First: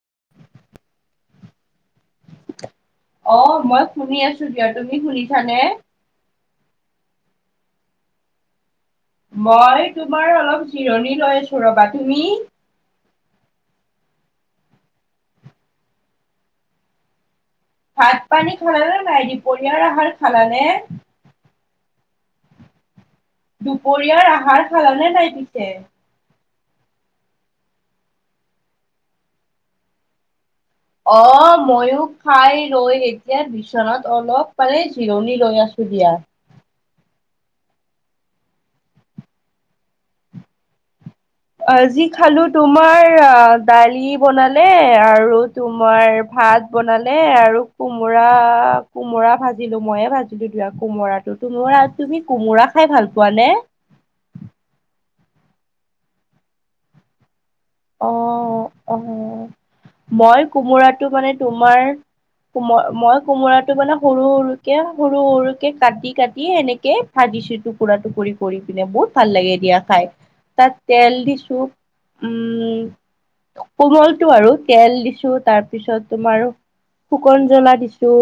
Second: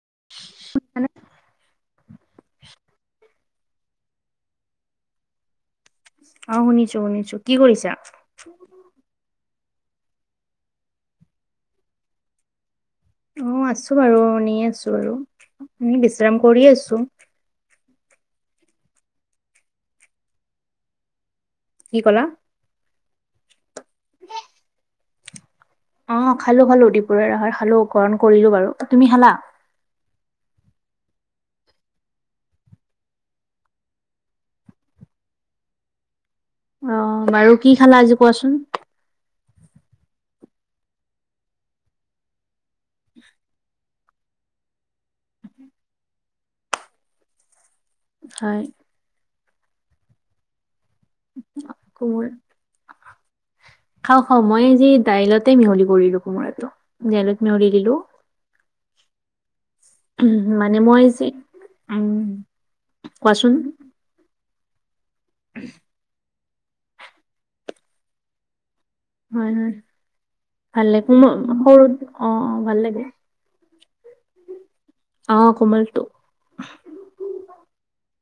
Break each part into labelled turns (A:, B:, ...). A: [unintelligible]
B: অ মই শুনি আছো দিয়া, তুমি শুনিছানে?
A: অ', শুনিছো শুনিছো। কি কৰিছা?
B: মই তোমাৰ অলপ জিৰণি লৈ আছো ৰ'বা, তুমি?
A: অ আছো বাৰু নি আছো বাৰু আমি বিশ্ৰাম কৰি আছো।
B: ভাত পানী খালানে নাই দুপৰিয়া আহাৰ খালানে?
A: কি ক'লা?
B: দুপৰীয়াৰ আহাৰ খালানে নাই পিছে?
A: অ', খালোঁ খালোঁ। দুপৰীয়াৰ আহাৰ খালোঁ, গ্ৰহণ কৰিলো বাৰু। তুমি খালা?
B: অ'। ময়ো খাই লৈ এতিয়া বিচনাত অলপ মানে জিৰণি লৈ আছো দিয়া।
A: অহ। বাৰু কি খালা আজি কোৱাচোন।
B: অ যি খালো তোমাৰ অ দালি বনালে আৰু তোমাৰ ভাত বনালে আৰু কোমোৰা
A: হয়
B: কোমোৰা ভাজিলো মইয়ে ভাজিলো দিয়া। কোমোৰাটো তো তুমি কোমোৰা খাই ভাল পোৱা নে?
A: খাওঁ খাওঁ মই আজি দাইলতে মিহলি কৰিলো কোমোৰাটো দাইলত মিহলি দিলো
B: অ', অ'। মই
A: মানে মই
B: কোমোৰাটো
A: যে
B: মানে তোমাৰ
A: উম
B: কোম মই
A: কোৱাচোন
B: কোমোৰাটো মানে সৰু সৰু কে সৰু সৰুকে কাটি কাটি এনেকে ভাজিছো টুকুৰা টুকুৰি কৰি। পিনে বহুত ভাল
A: হয়
B: লাগে
A: হয়
B: দিয়া খাই
A: ভাল
B: তাত
A: লাগে
B: তেল
A: কোমল
B: দিছো
A: সৰুত অ ভাল লাগে।
B: কোমলটো আৰু তেল দিছো
A: অ
B: তাৰপিছত
A: কোমলটো
B: তোমাৰ শুকান জ্বলা দিছো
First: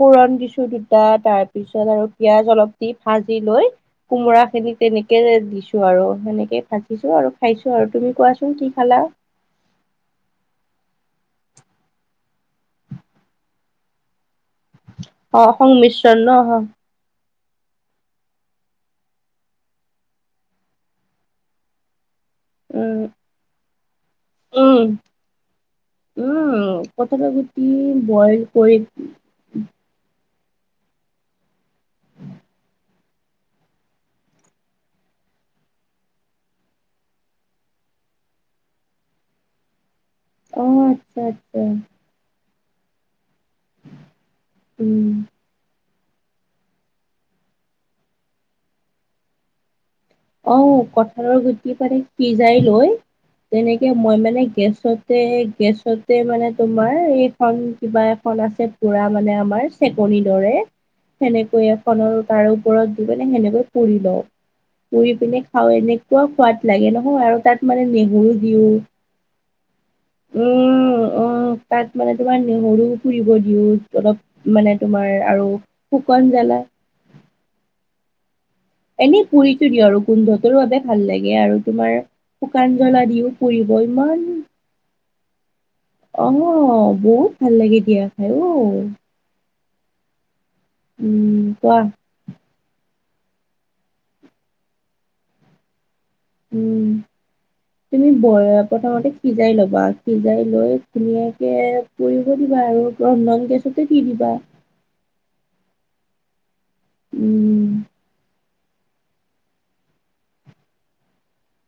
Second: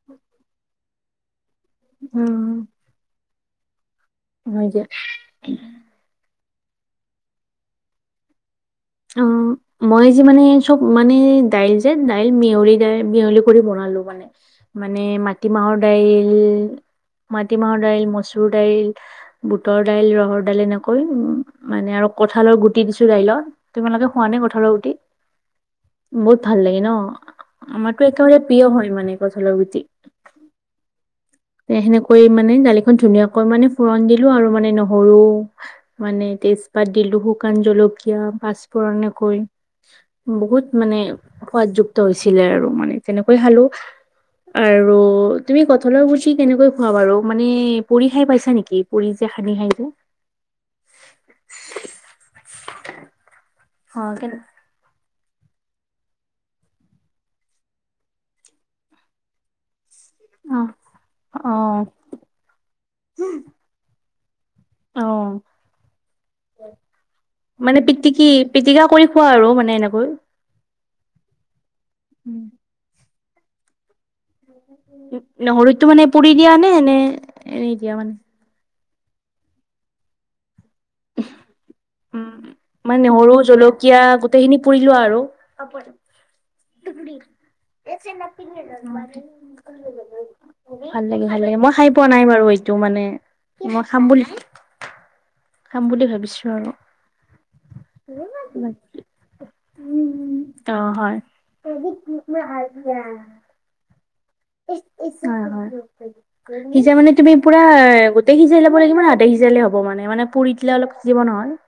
B: ফোৰণ দিছো দু তাৰ পিছত আৰু
A: উম
B: পিয়াজ অলপ দি ভাজি লৈ
A: হয়
B: কোমোৰাখিনি
A: দিয়া
B: তেনেকে দিছো আৰু সেনেকে ভাজিছো আৰু খাইছো আৰু তুমি কোৱাচোন কি খালা
A: অ মই যে মানে চব মানে দাইল যে, দাইল মিহলি দাইল মিহলি কৰি বনালোঁ মানে। মানে
B: অ
A: মাটিমাহৰ
B: সংমিশ্ৰণ ন
A: দাইল মাটিমাহৰ দাইল মচুৰ দাইল বুটৰ দাইল ৰহৰ দাইল এনেকৈ উ মানে আৰু কঁঠালৰ গুটি
B: উম
A: দিছো দাইলত তোমালোকে খোৱা নে কঁঠালৰ
B: উম
A: গুটি? বহুত ভাল লাগে
B: উম
A: ন।
B: কঠালৰ গুটি
A: আমাৰতো একেবাৰে
B: বইল
A: প্ৰিয়
B: কৰি
A: হয় মানে কঁঠালৰ গুটি। উ তে সেনেকৈ মানে দালিখন ধুনীয়াকৈ মানে ফুৰণ দিলো আৰু মানে নহৰু মানে তেজপাত দিলো শুকান জলকীয়া পচফোৰণকৈ বহুত
B: অ
A: মানে
B: আচ্ছা আচ্ছা
A: সোৱাদযুক্ত হৈছিলে আৰু মানে তেনেকা কৈ খালোঁ আৰু
B: উম
A: তুমি কঁঠালৰ গুটি কেনেকৈ খোৱা বাৰু মানে পুৰি খাই পাইছা নেকি? পুৰি যে সান্দি খাই যে?
B: অ কঠালৰ গুটি পানে সিজাই লৈ তেনেকে
A: অ
B: মই
A: কেনে
B: মানে গেছত তে গেছতে মানে তোমাৰ এইখন কিবা এখন আছে পুৰা মানে আমাৰ চেকনীৰ দৰে
A: অ অ
B: সেনেকৈ এখনৰ তাৰ ওপৰত দি সেনেকৈ পুৰি লওঁ।
A: অ
B: কৰি পিনে খাওঁ এনেকুৱা সোৱাদ লাগে নহয় আৰু তাত মানে
A: পিটিকি
B: নেহৰু দিও
A: পিটিকা কৰি খোৱা আৰু মানে এনেকৈ
B: উম অ তাত মানে তোমাৰ নহৰু পুৰিব দিওঁ অলপ মানে তোমাৰ আৰু
A: নহৰুতো মানে পুৰি
B: শুকন
A: দিয়া
B: জ্বালা
A: নে নে এনেই দিয়া মানে
B: এনেই পুৰিটো দি আৰু গোন্ধত বাবে ভাল লাগে আৰু তোমাৰ
A: উম
B: শুকান
A: মানে
B: জ্বলা
A: নহৰু
B: দিও পুৰিব
A: জলকীয়া
B: ইমান
A: গোটেইখিনি পুৰি লোৱা আৰু
B: আহ বহুত ভাল লাগে দিয়া খাই অ
A: ভাল লাগে ভাল
B: উম,
A: লাগে মই
B: কোৱা
A: খাই পোৱা নাই বাৰু এইটো মানে মই খাম বুলি, খাম বুলি ভাবিছো আৰু।
B: উম। তুমি ব প্ৰথমতে সিজাই ল'বা সিজাই
A: অ
B: লৈ
A: হয়
B: ধুনীয়াকে পুৰিব দিবা আৰু ৰন্দন গেছতে কি দি [unintelligible]
A: সিজা মানে তুমি পুৰা
B: উম,
A: গোতেই সিজা লিব লাগিব নে আধা সিজালে হ'ব মানে, মানে পুৰি দিলে অলপ সিজিব নহয়? [inaudible]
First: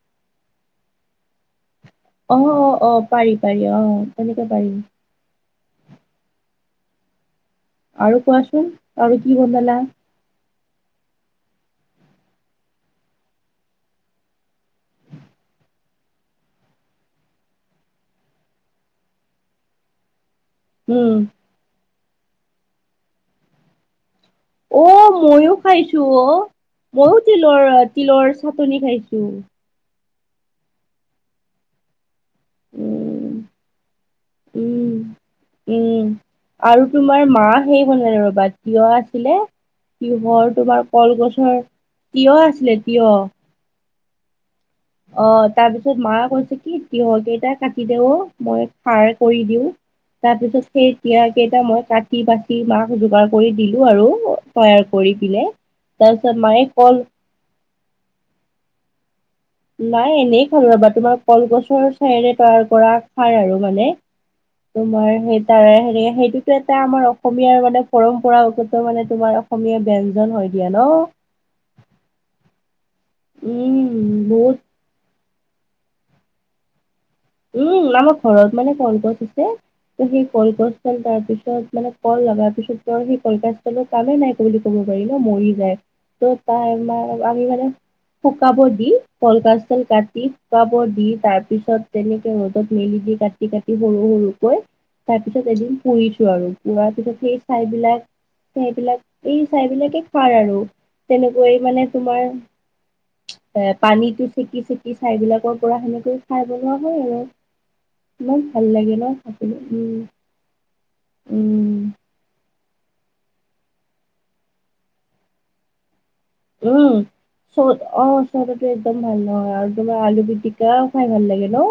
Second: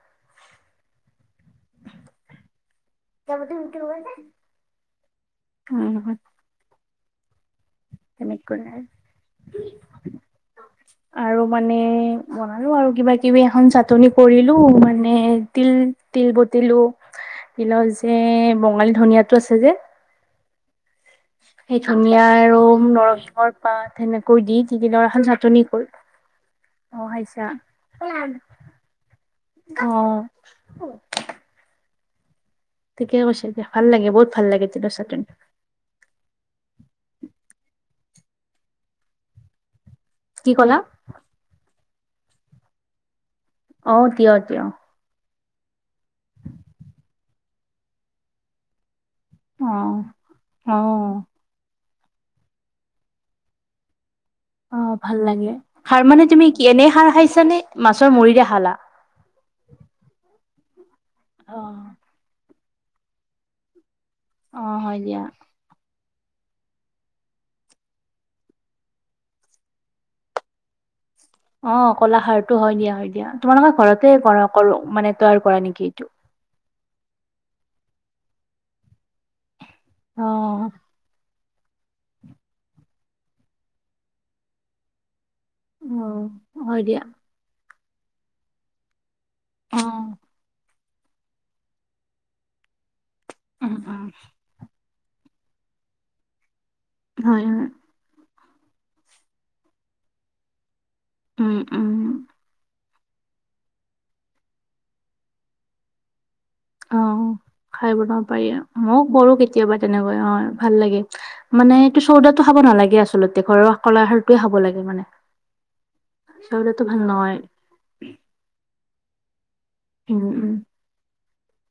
B: অ অ অ পাৰি পাৰি অ তেনেকে পাৰি।
A: উম [inaudible]
B: আৰু কোৱাচোন আৰু কি বনালা?
A: [inaudible] আৰু মানে, বনালো আৰু কিবা কিবি এখন চাটনি কৰিলোঁ মানে তিল তিল বতিলো তিলৰ যে বঙালী ধনিয়াটো আছে যে।
B: উম।
A: ধনীয়া আৰু নৰসিংহৰ পাত সেনেকৈ দি তিদিনৰ এখন চাটনি কৰি অ
B: ময়ো
A: খাইছা
B: তিলৰ তিলৰ চাটনি খাইছোঁ।
A: [inaudible] ঠিকে
B: উম,
A: কৈছে, এতিয়া ভাল লাগে বহুত ভাল লাগে
B: উম,
A: তিলৰ চাটনি।
B: উম। আৰু তোমাৰ মা সেই বনাল ৰ' বা তিয়হ আছিলে
A: কি
B: তিহৰ
A: ক'লা
B: তোমাৰ কলগছৰ তিয়হ আছিলে তিয়হ।
A: অ', তিয়হ, তিয়হ।
B: অ', তাৰপিছত মা কৈছে কি তিহৰ কেইটা কাটি দে অ', মই ফাৰ কৰি দিওঁ
A: অ
B: তাৰপিছ সেই
A: অ
B: [unintelligible] কেইটা মই কাট বাচি বাচি মাক যোগাৰ কৰি দিলোঁ আৰু। তৈয়াৰ
A: অ',
B: কৰি
A: ভাল
B: পিনে।
A: লাগে সাৰ মানে
B: তাৰপিছত
A: তুমি
B: মায়ে
A: এনে
B: কল
A: সাৰ খাইছানে? মাছৰ মূৰিৰে খালা।
B: নাই এনেই খালোঁ ৰ'বা তোমাৰ কলগছৰ চাইৰে তৈয়াৰ কৰা খাৰ আৰু মানে।
A: অ হয়
B: তোমাৰ
A: দিয়া।
B: সেই তাৰ হেৰি সেইটোতো এটা আমাৰ অসমীয়াৰ মানে পৰম্পৰাগত মানে তোমাৰ অসমীয়া ব্যঞ্জন হয় দিয়া ন'।
A: অ', কলাখাৰতো হয় দিয়া, হয় দিয়া, তোমালোকৰ ঘৰতে
B: উম
A: কৰা
B: বহুত
A: কৰোঁ মানে তৈয়াৰ কৰা নেকি এইটো?
B: উম, আমাৰ ঘৰত মানে কলগছ আছে ত সেই
A: অ
B: কলগছ তাৰ পিছত মানে কল লগাৰ পিছত তৰ সেই কল কলপাত [unintelligible] তলৰ কামেই নাইক বুলি ক'ব পাৰি মৰি যায় ত'
A: হয় দিয়া
B: তাই আমি মানে শুকাব দি কল গছ
A: অ
B: ডাল কাটি শুকাব দি তাৰ পিছত তেনেকে ৰ'দত মেলি দি কাটি
A: উম
B: কাটি সৰু
A: উম
B: সৰুকৈ তাৰ পিছত এদিন পুৰিছো আৰু। লোৱা পিছত সেই
A: হয় হয়
B: ঠাই বিলাক- ঠাইবিলাক এই ছাইবিলাকে খোৱাৰ আৰু।
A: উম
B: তেনেকৈ
A: উম
B: মানে তোমাৰ এ পানীটো চেকি-চেকি চাইবিলাকৰ পৰা সেনেকেই খাই।
A: অ, খাই বনাব পাৰি
B: ভাল
A: আৰু
B: লাগে ন
A: মই কৰো
B: খাবলৈ।
A: কেতিয়াবা
B: উম,
A: তেনেকৈ অ, ভাল লাগে। মানে
B: উম।
A: এইটো চৌদাটো খাব নালাগে আচলতে ঘৰৰ কলা খাৰটোৱে খাব লাগে মানে। চৌদাটো
B: উম,
A: ভাল নহয়
B: চৌদ অ, চৌদাটো এ চব ভাল নহয় আৰু তোমাৰ
A: উম
B: আলু
A: উম
B: পিটিকাওঁ খাই ভাল লাগে ন?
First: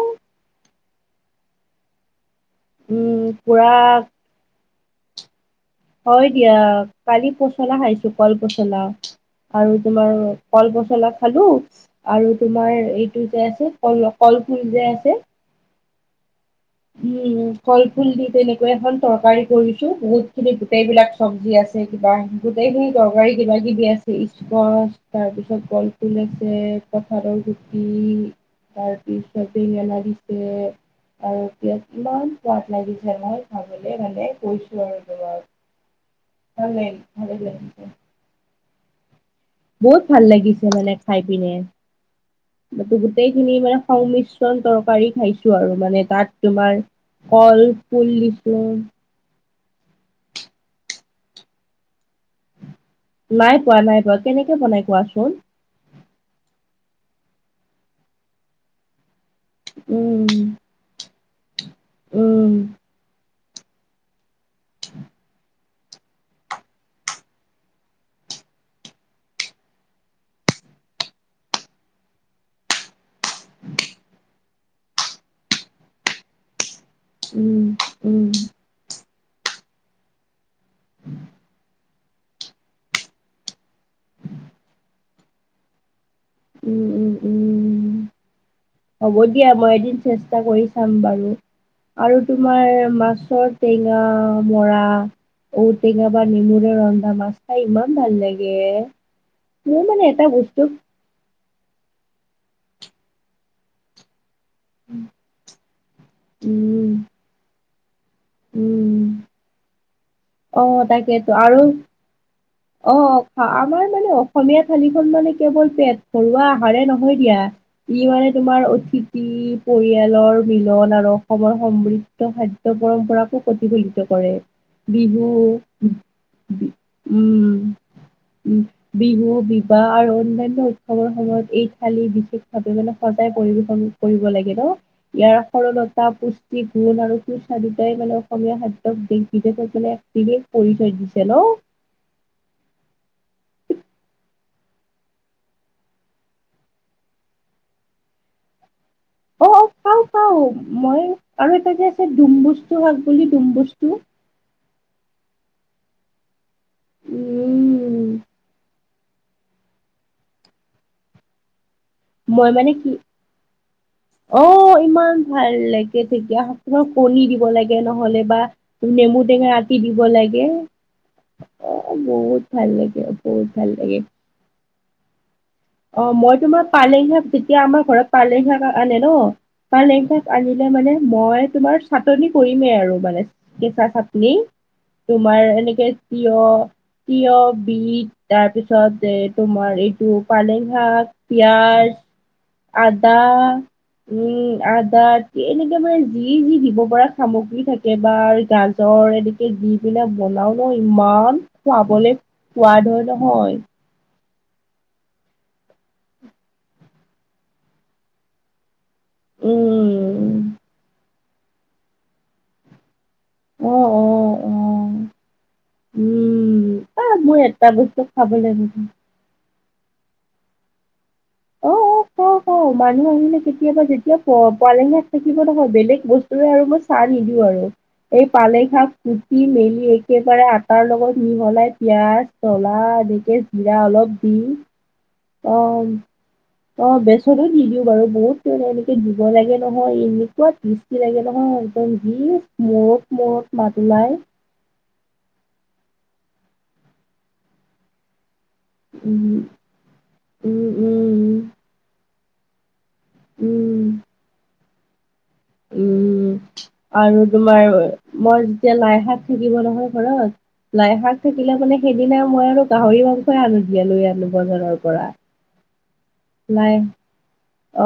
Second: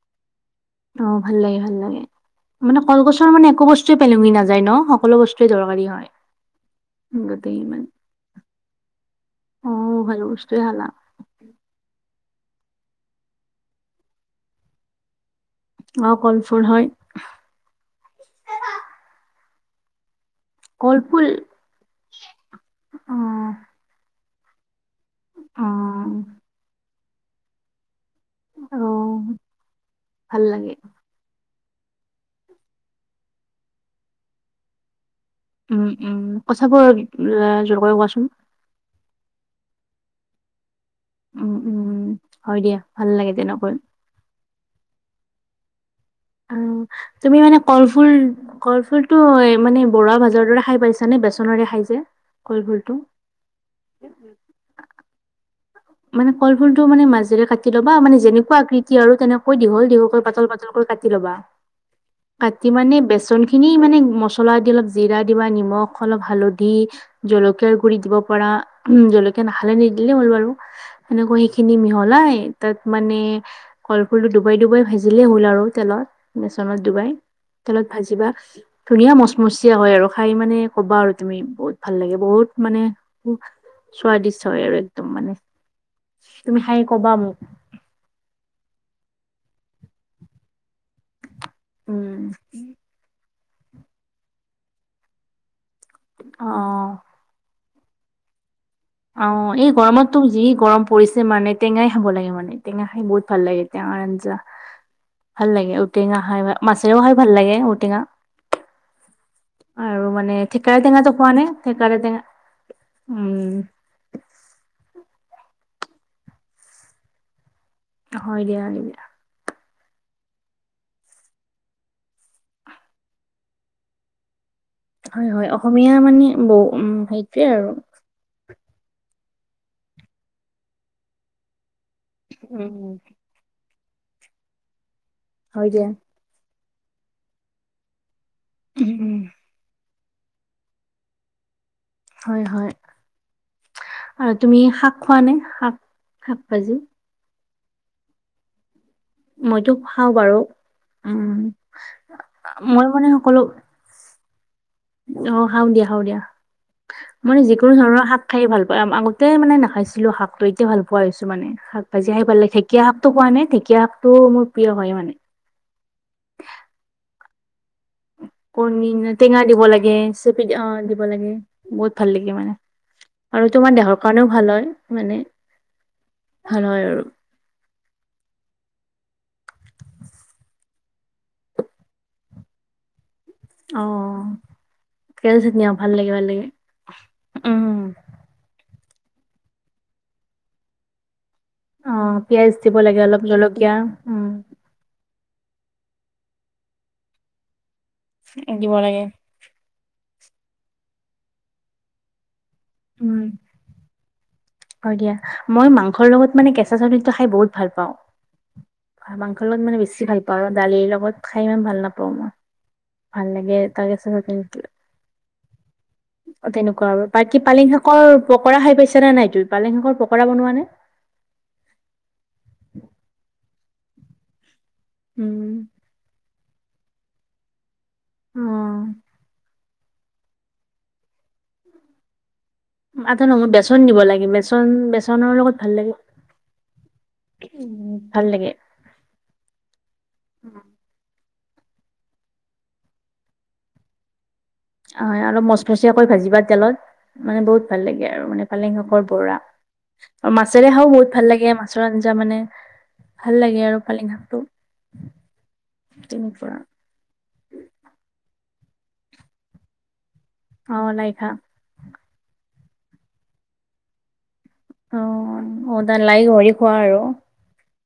A: অ, ভাল লাগে - ভাল লাগে মানে
B: উম,
A: কলগছৰ মানে একো
B: পুৰা
A: বস্তু পেলুঙি নাযায় ন' সকলো বচ
B: হয় দিয়া কালি
A: গোটেই
B: পচলা
A: ইমান
B: খাইছো কল পচলা।
A: অ
B: আৰু তোমাৰ
A: ভাল বস্তুৱে
B: কল
A: খালা
B: পচলা খালো আৰু তোমাৰ এইটো যে আছে কল-কলফুল যে আছে
A: অ, কল
B: উম, কলফুল দি তেনেকুৱা এখন তৰকাৰী কৰিছো বহুত খিনি গোটেইবিলাক
A: কলফুল
B: চব্জি আছে কিবা গোটেইখিনি
A: অ
B: তৰকাৰী কিবা-কিবি আছে ইচকচ, তাৰ পিছত
A: অ
B: কলফুল আছে, কঁঠালৰ গুটি,
A: অ
B: তাৰপিছত [unintelligible]
A: ভাল
B: দিছে
A: লাগে
B: আৰু ইয়াত কিমান সোৱাদ লাগিছে নহয় খাবলে ভালে কৈছো আৰু তোমাক।
A: উম-উম
B: ভাল
A: কথাবোৰ
B: লাগিল
A: অলপ
B: ভালে
A: [unintelligible]
B: লাগিছে
A: যোৰকৈ কোৱাচোন?
B: বহুত ভাল লাগিছে মানে খাই পিনে
A: উম উম হয় দিয়া
B: এইটো
A: ভাল লাগে
B: গোটেইখিনি
A: তেনেকৈ
B: মানে সংমিশ্ৰ ন তৰকাৰী খাইছো আৰু মানে তাত
A: অ,
B: তোমাৰ
A: তুমি মানে
B: কল ফুল দিছো
A: কলফুল-কলফুলটো এ মানে বৰা ভাজাৰ দৰে খাই পাইছা নে? বেচনৰে খাই যে কলফুল
B: নাই পোৱা - নাই পোৱা কেনেকে বনাই কোৱাচোন?
A: মানে কলফুলটো মানে মাজেৰে কাটি ল'বা মানে যেনেকুৱা আকৃতি আৰু তেন কৈ দিঘল দিগলকৈ
B: উম
A: পাতল পাতলকৈ কাটি লবা।
B: উম
A: কাটি মানে বেচন খিন খিনি মানে মছলা দি অলপ, জিৰা দিবা, নিমখ অলপ হালধি, জলকীয়াৰ গুৰি, দিব পাৰা উম জলকীয়া নাখালে নিদিলে হ'ল বাৰু। সেনেকৈ সেইখিনি মিহলাই তাত মানে কলফুলটো ডুবাই ডুবাই ভাজিলেই হ'ল আৰু তেলৰ বেচনৰ ডুবাই
B: উম
A: তেলত
B: উম
A: ভাজিবা ধুনীয়া মচমচীয়া হয় আৰু খাই মানে ক'বা আৰু তুমি বহুত ভাল লাগে বহুত মানে স্বাদিষ্ট হয় আৰু একদম মানে। তুমি খায়
B: উম
A: কবা
B: উম
A: মোক।
B: উম হ'ব দিয়া মই এদিন চেষ্টা কৰি চাম বাৰু,, আৰু
A: উম
B: তোমাৰ মাছত টেঙা মৰা ঔ টেঙা বা নেমুৰে
A: অ
B: ৰন্ধা মাছ খায় ইমান ভাল লাগে।
A: অঁ এই
B: মোৰ মানে
A: গৰমতটো
B: এটা
A: যি
B: বস্তু
A: গৰম পৰিছে মানে টেঙাই খাব লাগে মানে টেঙা খাই বহুত ভাল লাগে টঙাৰ আঞ্জা। ভাল লাগে ঔটেঙা খায়
B: উম
A: মাছেৰেও খায় ভাল লাগে ঔটেঙা।
B: উম।
A: আৰু মানে
B: অ
A: থেকেৰা টেঙাটো খোৱা
B: তাকেইতো
A: নে
B: আৰু
A: থেকেৰা টেঙা
B: অ খা
A: উম
B: আমাৰ মানে অসমীয়া থালিখন মানে কেৱল পেট ভৰুৱা আহাৰে নহয় দিয়া। ই মানে
A: হয় দিয়া
B: তোমাৰ অতিথি পৰিয়ালৰ মিলন আৰু অসমৰ সমৃদ্ধ খাদ্য পৰম্পৰাকো প্ৰতিফলিত কৰে। বিহু,
A: হয় হয় অসমীয়া মানে বৌ উম সেইটোৱে
B: উম।
A: আৰু
B: উ বিহু বিবাহ আৰু অন্যান্য উৎসৱৰ সময়ত এই থালি বিশেষ ভাৱে
A: উম
B: সজাই পৰিবেশন কৰিব লাগে ন? ইয়াৰ
A: হয় দিয়া
B: সৰলতা পুষ্ট কিগুণ আৰু সূস্বাদুটাই মানে অসমীয়া খাদ্যত
A: উম
B: দেশ বিদেশত দেশ বিদেশ পৰিচয় দিছে ন?
A: হয় হয়। আৰু তুমি শাক খোৱা নে শাক শাক ভাজি?
B: অ অ
A: মইতো
B: খাওঁ
A: বাৰু
B: খাওঁ মই
A: উম
B: আৰু এটা যে আছে ডুম বস্তু
A: মই
B: শাক
A: মানে
B: বুলি
A: সকলো
B: ডুম বস্তু
A: অ খাও দিয়া খাও দিয়া মানে যিকোনো ধৰণৰ
B: উম
A: শাক খাই ভাল পায় আগত তে মানে নাখাইছিলো শাকটো এতিয়া ভাল পোৱা হৈছো মানে শাক ভাজি খাই ভাল
B: মই
A: লাগে
B: মানে
A: ঢেঁকীয়া
B: কি
A: শাকটো খোৱা নে ঢেঁকীয়া শাকটো
B: অ
A: মোৰ প্ৰিয় হয় মানে।
B: ইমান ভাল লাগে ঢেকীয়া শাকৰ কণী দিব লাগে নহ'লে বা
A: কণী টেঙা দিব লাগে চেপি দিব লাগে
B: অ
A: বহুত ভাল লাগে মানে।
B: ভাল লাগে বহুত
A: আৰু
B: ভাল
A: তোমাৰ
B: লাগে
A: দেহৰ কাৰণেও ভাল হয় মানে।
B: অ মই
A: ভাল
B: তোমাৰ
A: হয় আৰু
B: পালেং শাক যেতিয়া আমাৰ ঘৰত পালেং শাক আনে ন পালেং শাক আনি লেমানে মই তোমাৰ চাটনি কৰিমেই আৰু মানে
A: অ
B: কেঁচা চাটনি
A: কেল
B: তোমাৰ
A: চাটনি অ
B: এনেকে
A: ভাল লাগে ভাল
B: তিয়
A: লাগে
B: তিয়
A: উম
B: বিট তাৰপিছত ছতে তোমাৰ এইটো পালেং শাক পিয়াজ
A: অ পিয়াজ দিব লাগে
B: আদা
A: অলপ জলকীয়া
B: উম আদা [unintelligible] এনেকে মানে যি যি দিব পৰা সামগ্ৰী থাকে একেবাৰে
A: দিব লাগে
B: গাজৰ এনেকে দি পিনে বনাও ন ইমান খোৱাবলে সোৱাদ হয়
A: উম
B: নহয়
A: হয় দিয়া মই মাংসৰ লগত মানে কেঁচা চব্জি টো খাই বহুত ভাল পাওঁ। মাংসৰ লগত মানে বেছি ভাল
B: উম,
A: পাওঁ আৰু দালিৰ লগত খাই ইমান ভাল নাপাওঁ মই। ভাল লাগে
B: অ',
A: তাকে
B: অ', অ',
A: [unintelligible] অ
B: উম,
A: তেনেকুৱা আৰু
B: আ
A: বাকী
B: মোৰ
A: পালিং
B: এটা
A: শাকৰ
B: বস্তু খাবলৈ
A: পকৰা
B: মন
A: খাই পাইছ নে নাই তু পালেং শাকৰ পকৰা বনোৱা নে?
B: অ, অ, অ পাওঁ অ, মানুহ আহিলে কেতিয়াবা যেতিয়া পোৱালিহেত থাকিব
A: উম।
B: নহয় বেলেগ বস্তু তুমি আৰু মই চাহ নিদিওঁ আৰু এই পালেং
A: অ',
B: শাক কুতি মেলি একেবাৰে আটাৰ লগত মিহলাই পিঁয়াজ জ্বলা
A: আদা
B: এনেকে
A: নহৰু বেচন
B: জিৰা
A: দিব
B: অলপ
A: লাগে
B: দি
A: বেচন বেচনৰ লগত ভাল লাগে
B: অ'। অ বেচনো দি দিও বাৰু
A: ভাল লাগে
B: বহুতে এনেকে দিব লাগে নহয় এনেকুৱা টেষ্টি লাগে অ', একদম যি মূৰত মূৰত মাত ওলাই।
A: হয়, অলপ মচমচিয়াকৈ ভাজিবা তেলত মানে বহুত ভাল লাগে আৰু মানে পালেং শাকৰ বৰা
B: উম
A: আৰু
B: উম
A: মাছেৰে খায়ো বহুত
B: উম
A: ভাল লাগে, মাছৰ আঞ্জা মানে ভাল
B: উম
A: লাগে আৰু পালেং শাকটো।
B: উম,
A: তেনেকুৱা
B: আৰু তোমাৰ মই যেতিয়া লাই শাক থাকিব নহয় ঘৰত। লাই শাক থাকিলে মানে সেইদিনা মই আৰু গাহৰি মাংসই আনো দিয়া লৈ আনো বজাৰৰ পৰা।
A: অ', অ', লাই গাহৰি খোৱা আৰু।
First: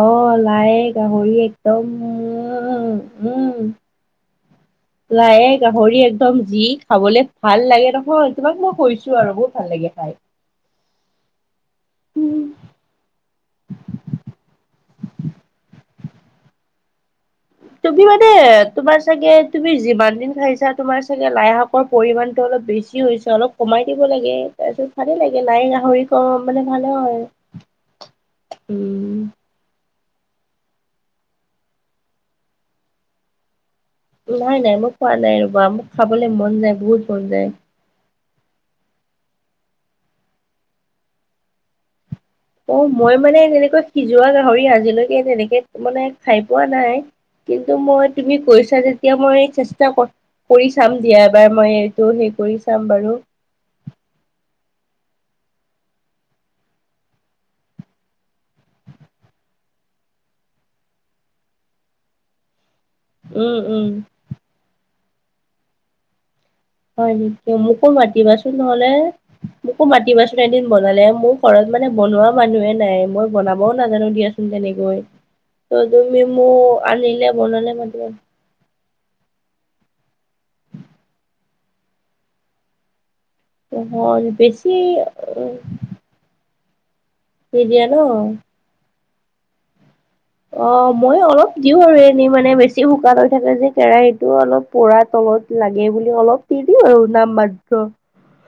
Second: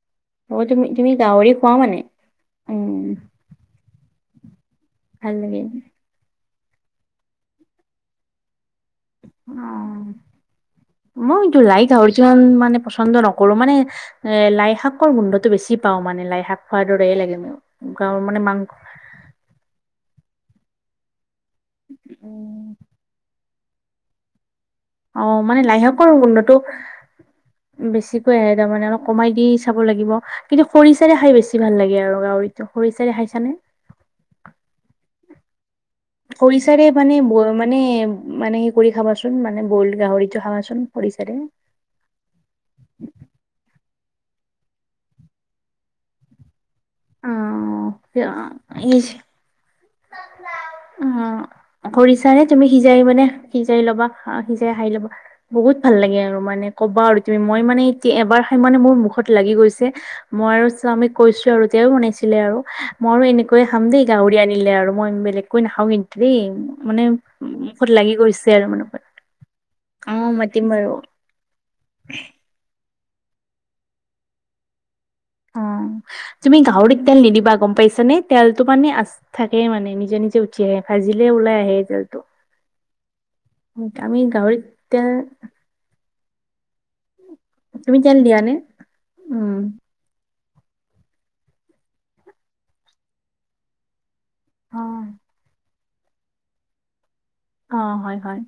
B: অহ,
A: অ',
B: লাই
A: তুমি তুমি
B: গাহৰি
A: খোৱা
B: একদম
A: মানে
B: উম, উম।
A: ভাল
B: লায়ে,
A: লাগে
B: গাহৰি একদম যি খাবলে ভাল লাগে নহয় তোমাক মই কৈছ ছো আৰু
A: অ',
B: বহুত ভাল লাগে খাই।
A: মই এইটো লাই গাহৰিটো ইমান মানে পছন্দ নকৰোঁ মানে এ লাই শাকৰ গোন্ধটো বেছি পাওঁ। মানে লাই শাক খোৱাৰ দৰে লাগে মোৰ।
B: তুমি
A: গাঁৱৰ
B: মানে
A: মাংস
B: তোমাৰ চাগে তুমি যিমান দিন খাইছা তোমাৰ চাগ গে লাই শাকৰ পৰিমাণতটো অলপ বেছি হৈছে, অলপ কমাই দিব লাগে। তাৰপিছত ভালেই
A: অ',
B: লাগে
A: মানে
B: লাই গাহৰি কম বানালে ভাল হয়, হয়।
A: উম, বেছিকৈ আহে তাৰমানে অলপ কমাই দি চাব লাগিব। কিন্তু খৰিচাৰে খাই বেছি ভাল লাগে আৰু গাহৰিটো খৰিচাৰে খাইছানে?
B: নাই, নাই, মই খোৱা নাই ৰ'বা ম
A: খৰিচাৰে মানে ব' মানে মানে সে কৰি খাবাচোন মানে বইল গাহৰিটো খাবাচোন খৰিচাৰে।
B: অ মই মানে এনেকৈ সিজোৱা গাহৰি আজিলৈকে তেনেকে মানে খাই পোৱা নাই। কিন্তু মই তুমি কৈছা যেতিয়া মই চেষ্টা কৰ কৰি চাম
A: উ
B: দিয়া এবাৰ মই এইটো হেৰি
A: কৰিছা নে
B: কৰি
A: তুমি
B: চাম
A: সিজাই
B: বাৰু
A: মানে সিজাই ল'বা সিজাই খাই ল'বা। বহুত ভাল লাগে আৰু মানে ক'বা আৰু তুমি মই মানে এতিয়া এবাৰ খাই মানে মোৰ মুখত লাগি গৈছে মই আৰু স্বামীক কৈছো আৰু তেওঁক শুনাইছিলে আৰু। ময়ো
B: উম
A: এনেকৈ খাম
B: উম
A: দেই গাহৰি আনিলে আৰু মই বেলেগকৈ নাখাওঁ কিন্তু দেই। মানে
B: হয় নে। মোকো
A: মুখত লাগি গৈছে
B: মাতিবাচোন
A: আৰু মানে
B: নহ'লে মোকো
A: অ
B: মাতিবাচোন
A: মাতিম
B: এদিন
A: বাৰু
B: বনালে মোক ঘৰৰত। মানে বনোৱা মানুহে নাই। মই বনাবও নাজানো দিয়াচোন তেনেকৈ।
A: অ
B: ত
A: তুমি
B: মোক
A: গাহৰিত তেল
B: আনিলে
A: নিদিবা।
B: বনালে
A: গ'ম
B: মাতিবা
A: পাইছানে তেলটো মানে আছ। থাকেই মানে নিজে নিজে উঠি আহে। ভাজিলে ওলাই আহে তেলটো। আমি
B: নহয়
A: গাহৰিত
B: বেছি
A: তেল।
B: দি দিয়ে ন।
A: তুমি তেল দিয়া নে উম।
B: অ মই অলপ দিওঁ, আৰু এনেই মানে বেছি শুকান হৈ থাকে। যে কেৰাহীত টো অলপ
A: অ
B: পোৰা তলত লাগে বুলি অলপ দি দিওঁ আৰু। নাম
A: অ
B: মাতো।
A: হয় হয়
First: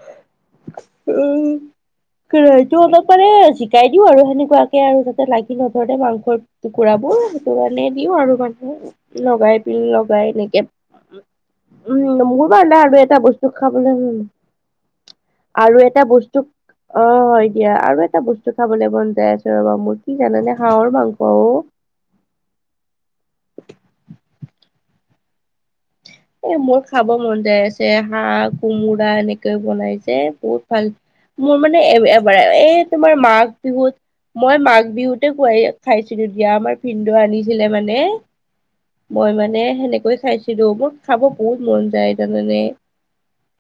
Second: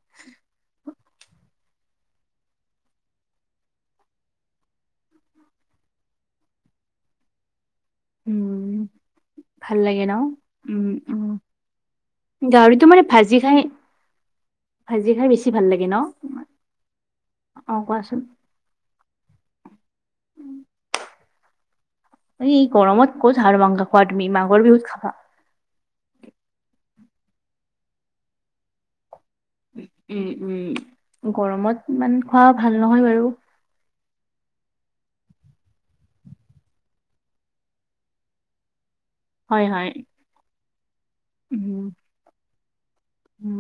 B: এইটো অলপ মানে জিকাই দিও আৰু সেনেকুৱাকে আৰু যাতে লাগি নধৰে মাংস। টুকুৰাবোৰ সেই মে দিও আৰু মানে
A: উম
B: লগাই প
A: ভাল লাগে ন
B: লগাই এনেকে।
A: উম উম
B: উম মোৰ বা নাই
A: গাহৰিটো
B: আৰু
A: মানে
B: এটা
A: ভাজি
B: বস্তু
A: খাই
B: খাবলৈ।
A: ভাজি খাই বেছি ভাল
B: আৰু
A: লাগে ন
B: এটা বস্তু অ হয় দিয়া
A: অ
B: আৰু এটা
A: কোৱাচোন
B: বস্তু খাবলে মন। [unintelligible] কি জানে খাৰ
A: গৰমত ক'ত হাৰ মাংস খোৱা তুমি মাঘৰ বিহুত খাবা।
B: এ মোৰ খাব মন যাই আছে, হাঁহ কোমোৰা এনেকে। বনাই যে
A: উম উম
B: বহুত ভাল। মোৰ
A: গৰমত
B: মানে এ
A: ইমান
B: এবাৰ
A: খোৱা ভাল
B: এই
A: নহয়
B: তোমাৰ
A: বাৰু
B: মাঘ বিহুত। মই মাঘ বিহুতে খুৱাই খাইছিলো দিয়া। আমাৰ ভিনদেউ আনিছিলে মানে। মই মানে
A: হয় হয়
B: সেনেকৈ খাইছিলো। মোৰ খাব বহুত
A: উম
B: মন যায় জানানে।
A: উম